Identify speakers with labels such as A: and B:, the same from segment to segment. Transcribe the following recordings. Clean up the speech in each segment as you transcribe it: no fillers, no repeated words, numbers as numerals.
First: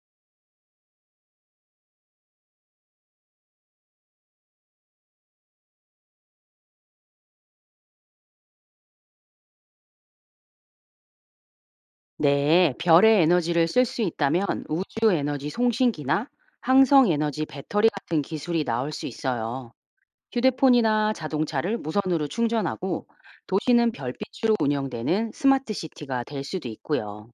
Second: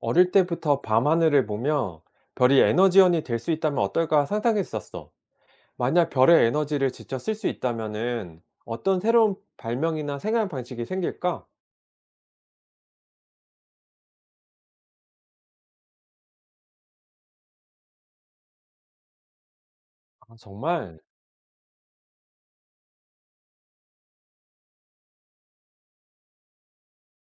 A: 어릴 때부터 밤하늘을 보며 별이 에너지원이 될 수 있다면 어떨까 상상했었어. 만약 별의 에너지를 직접 쓸 수 있다면은 어떤 새로운 발명이나 생활 방식이 생길까?
B: 네, 별의 에너지를 쓸 수 있다면 우주 에너지 송신기나 항성 에너지 배터리 같은 기술이 나올 수 있어요.
A: 아, 정말?
B: 휴대폰이나 자동차를 무선으로 충전하고 도시는 별빛으로 운영되는 스마트 시티가 될 수도 있고요.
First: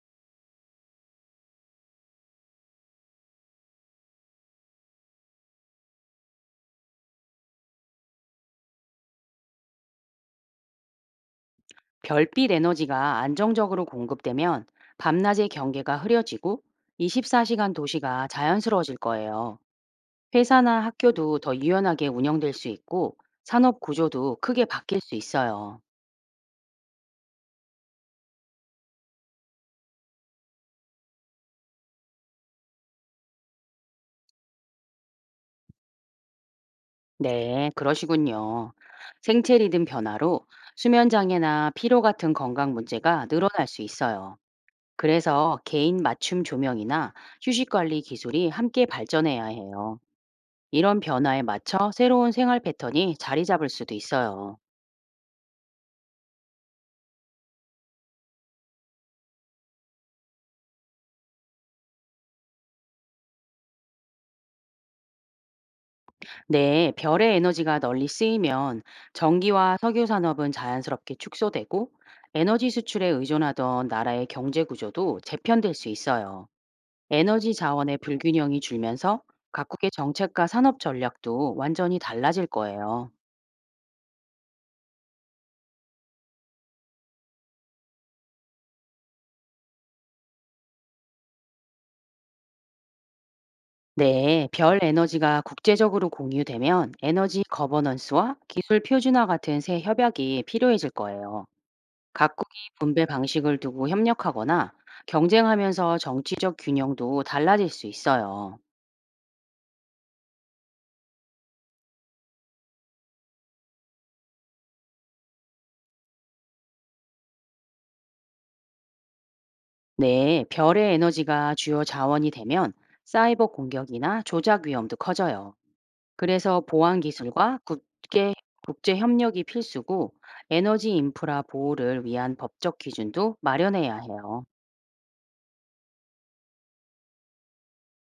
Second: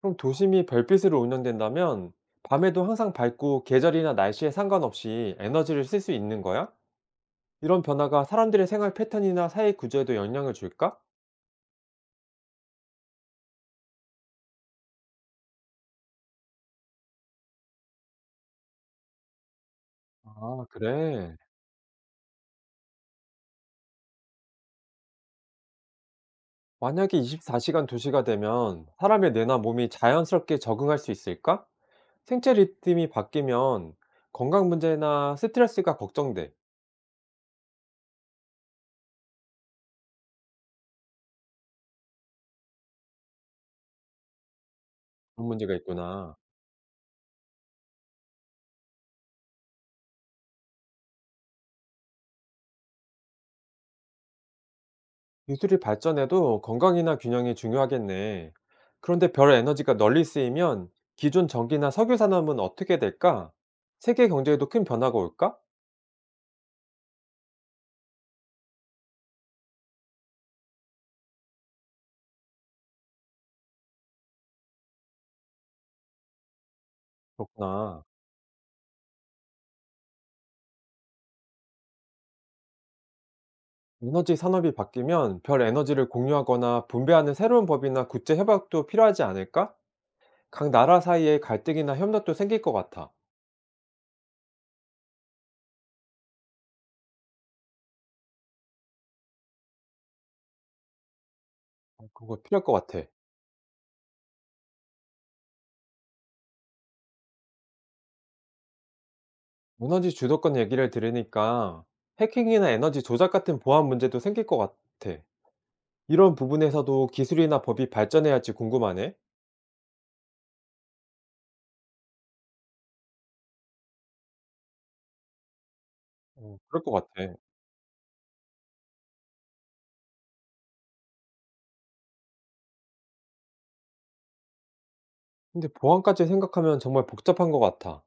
A: 그럼 도심이 별빛으로 운영된다면 밤에도 항상 밝고 계절이나 날씨에 상관없이 에너지를 쓸 수 있는 거야? 이런 변화가 사람들의 생활 패턴이나 사회 구조에도 영향을 줄까?
B: 별빛 에너지가 안정적으로 공급되면 밤낮의 경계가 흐려지고 24시간 도시가 자연스러워질 거예요.
A: 아,
B: 회사나
A: 그래.
B: 학교도 더 유연하게 운영될 수 있고 산업 구조도 크게 바뀔 수 있어요.
A: 만약에 24시간 도시가 되면 사람의 뇌나 몸이 자연스럽게 적응할 수 있을까? 생체 리듬이 바뀌면 건강 문제나 스트레스가 걱정돼.
B: 네, 그러시군요. 생체 리듬 변화로 수면 장애나 피로 같은 건강 문제가 늘어날 수 있어요.
A: 그런
B: 그래서
A: 문제가
B: 개인
A: 있구나.
B: 맞춤 조명이나 휴식 관리 기술이 함께 발전해야 해요. 이런 변화에 맞춰 새로운 생활 패턴이 자리 잡을 수도 있어요.
A: 기술이 발전해도 건강이나 균형이 중요하겠네. 그런데 별 에너지가 널리 쓰이면 기존 전기나 석유 산업은 어떻게 될까? 세계 경제에도 큰 변화가 올까?
B: 네, 별의 에너지가 널리 쓰이면 전기와 석유 산업은 자연스럽게 축소되고 에너지 수출에 의존하던 나라의 경제 구조도 재편될 수 있어요. 에너지 자원의
A: 그렇구나.
B: 불균형이 줄면서 각국의 정책과 산업 전략도 완전히 달라질 거예요.
A: 에너지 산업이 바뀌면 별 에너지를 공유하거나 분배하는 새로운 법이나 국제 협약도 필요하지 않을까? 각 나라 사이에 갈등이나 협력도 생길 것 같아.
B: 네, 별 에너지가 국제적으로 공유되면 에너지 거버넌스와 기술 표준화 같은 새 협약이 필요해질 거예요.
A: 어, 그거
B: 각국이
A: 필요할 것 같아.
B: 분배 방식을 두고 협력하거나 경쟁하면서 정치적 균형도 달라질 수 있어요.
A: 에너지 주도권 얘기를 들으니까 해킹이나 에너지 조작 같은 보안 문제도 생길 것 같아. 이런 부분에서도 기술이나 법이 발전해야 할지 궁금하네.
B: 네, 별의 에너지가 주요 자원이 되면 사이버 공격이나 조작 위험도 커져요.
A: 어,
B: 그래서
A: 그럴 것
B: 보안
A: 같아.
B: 기술과 국제, 국제 협력이 필수고 에너지 인프라 보호를 위한 법적 기준도 마련해야 해요.
A: 근데 보안까지 생각하면 정말 복잡한 것 같아.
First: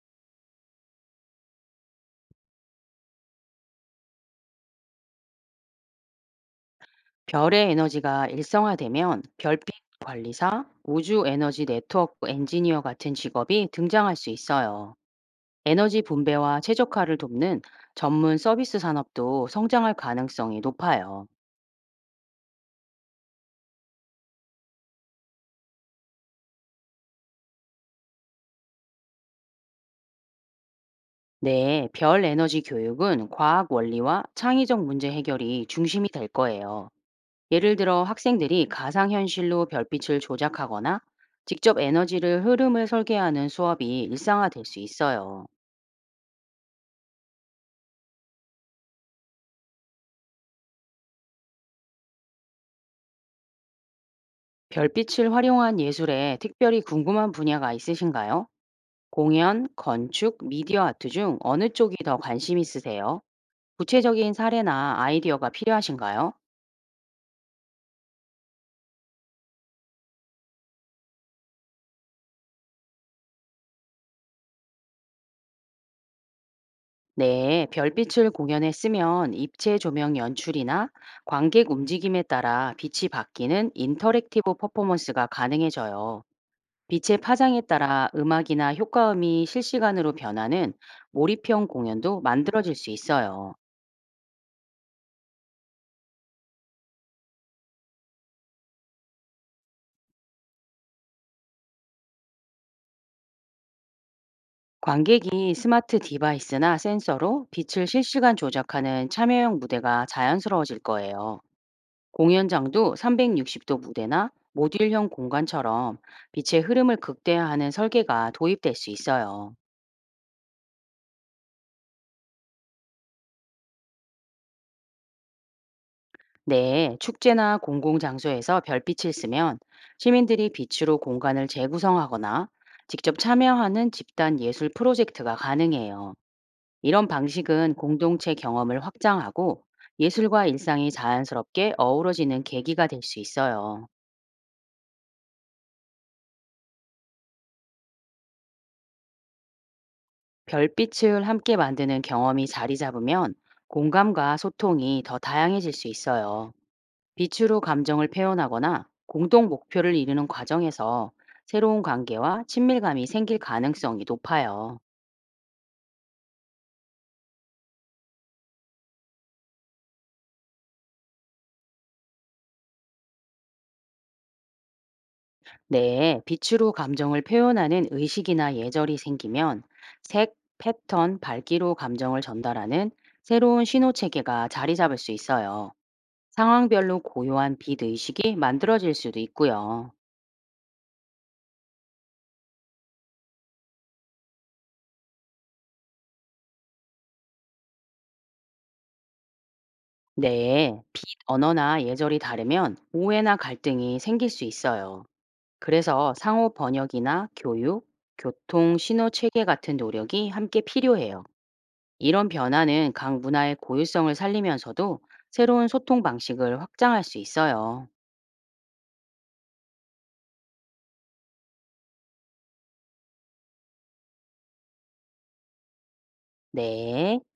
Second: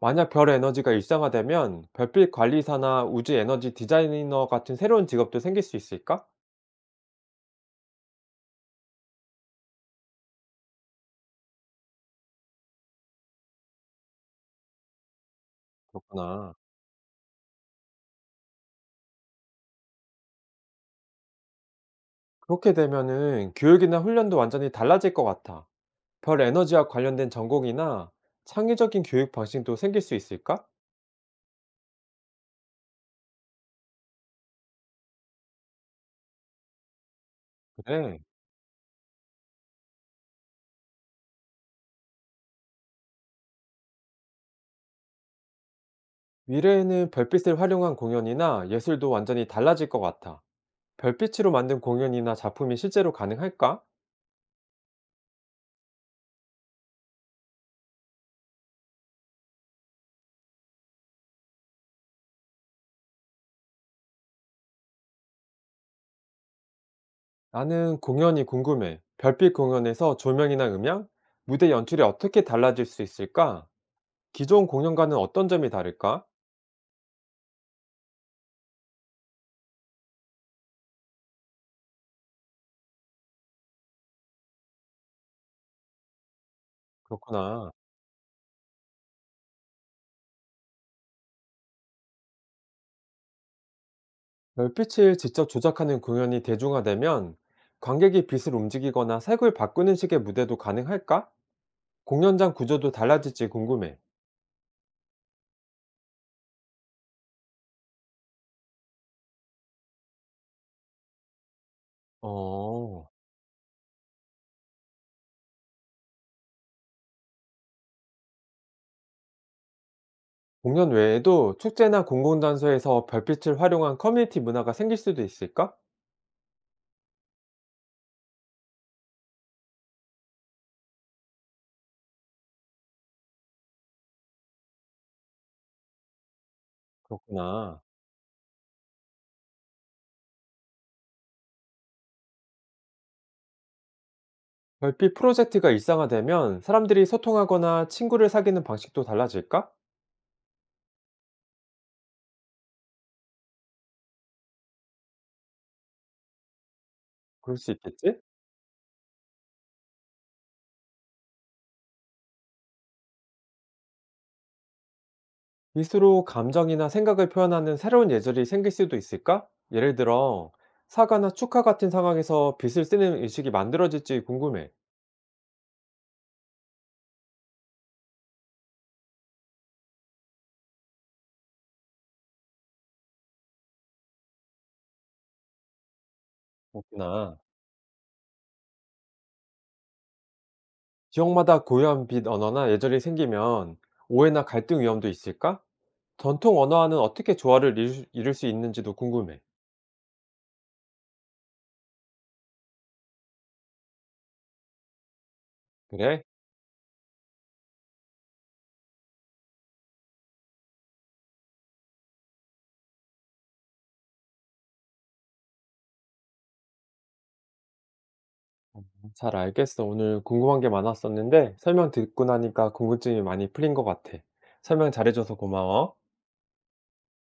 A: 만약 별 에너지가 일상화되면 별빛 관리사나 우주 에너지 디자이너 같은 새로운 직업도 생길 수 있을까?
B: 별의 에너지가 일성화되면 별빛 관리사, 우주 에너지 네트워크 엔지니어 같은 직업이 등장할 수 있어요. 에너지
A: 그렇구나.
B: 분배와 최적화를 돕는 전문 서비스 산업도 성장할 가능성이 높아요.
A: 그렇게 되면은 교육이나 훈련도 완전히 달라질 것 같아. 별 에너지와 관련된 전공이나 창의적인 교육 방식도 생길 수 있을까?
B: 네, 별 에너지 교육은 과학 원리와 창의적 문제 해결이 중심이 될 거예요. 예를 들어
A: 그래.
B: 학생들이 가상현실로 별빛을 조작하거나 직접 에너지를 흐름을 설계하는 수업이 일상화될 수 있어요.
A: 미래에는 별빛을 활용한 공연이나 예술도 완전히 달라질 것 같아. 별빛으로 만든 공연이나 작품이 실제로 가능할까?
B: 별빛을 활용한 예술에 특별히 궁금한 분야가 있으신가요? 공연, 건축, 미디어 아트 중 어느 쪽이 더 관심 있으세요? 구체적인 사례나 아이디어가 필요하신가요?
A: 나는 공연이 궁금해. 별빛 공연에서 조명이나 음향, 무대 연출이 어떻게 달라질 수 있을까? 기존 공연과는 어떤 점이 다를까?
B: 네, 별빛을 공연에 쓰면 입체 조명 연출이나 관객 움직임에 따라 빛이 바뀌는 인터랙티브 퍼포먼스가 가능해져요. 빛의 파장에
A: 그렇구나.
B: 따라 음악이나 효과음이 실시간으로 변하는 몰입형 공연도 만들어질 수 있어요.
A: 별빛을 직접 조작하는 공연이 대중화되면 관객이 빛을 움직이거나 색을 바꾸는 식의 무대도 가능할까? 공연장 구조도 달라질지 궁금해.
B: 관객이 스마트 디바이스나 센서로 빛을 실시간 조작하는 참여형 무대가 자연스러워질 거예요. 공연장도
A: 어.
B: 360도 무대나 모듈형 공간처럼 빛의 흐름을 극대화하는 설계가 도입될 수 있어요.
A: 공연 외에도 축제나 공공장소에서 별빛을 활용한 커뮤니티 문화가 생길 수도 있을까?
B: 네, 축제나 공공장소에서 별빛을 쓰면 시민들이 빛으로 공간을 재구성하거나 직접 참여하는 집단 예술 프로젝트가 가능해요. 이런 방식은
A: 그렇구나.
B: 공동체 경험을 확장하고 예술과 일상이 자연스럽게 어우러지는 계기가 될 수 있어요.
A: 별빛 프로젝트가 일상화되면 사람들이 소통하거나 친구를 사귀는 방식도 달라질까?
B: 별빛을 함께 만드는 경험이 자리 잡으면 공감과 소통이 더 다양해질 수 있어요.
A: 그럴
B: 빛으로
A: 수
B: 감정을
A: 있겠지?
B: 표현하거나 공동 목표를 이루는 과정에서 새로운 관계와 친밀감이 생길 가능성이 높아요.
A: 빛으로 감정이나 생각을 표현하는 새로운 예절이 생길 수도 있을까? 예를 들어, 사과나 축하 같은 상황에서 빛을 쓰는 의식이 만들어질지 궁금해.
B: 네, 빛으로 감정을 표현하는 의식이나 예절이 생기면 색, 패턴, 밝기로 감정을 전달하는 새로운 신호 체계가 자리 잡을 수 있어요. 상황별로
A: 그렇구나.
B: 고요한 빛 의식이 만들어질 수도 있고요.
A: 지역마다 고유한 빛 언어나 예절이 생기면 오해나 갈등 위험도 있을까? 전통 언어와는 어떻게 조화를 이룰 수 있는지도 궁금해.
B: 네, 빛 언어나 예절이 다르면 오해나 갈등이 생길 수 있어요. 그래서
A: 그래?
B: 상호 번역이나 교육, 교통, 신호 체계 같은 노력이 함께 필요해요. 이런 변화는 각 문화의 고유성을 살리면서도 새로운 소통 방식을 확장할 수 있어요.
A: 잘 알겠어. 오늘 궁금한 게 많았었는데 설명 듣고 나니까 궁금증이 많이 풀린 것 같아. 설명 잘해줘서 고마워.
B: 네.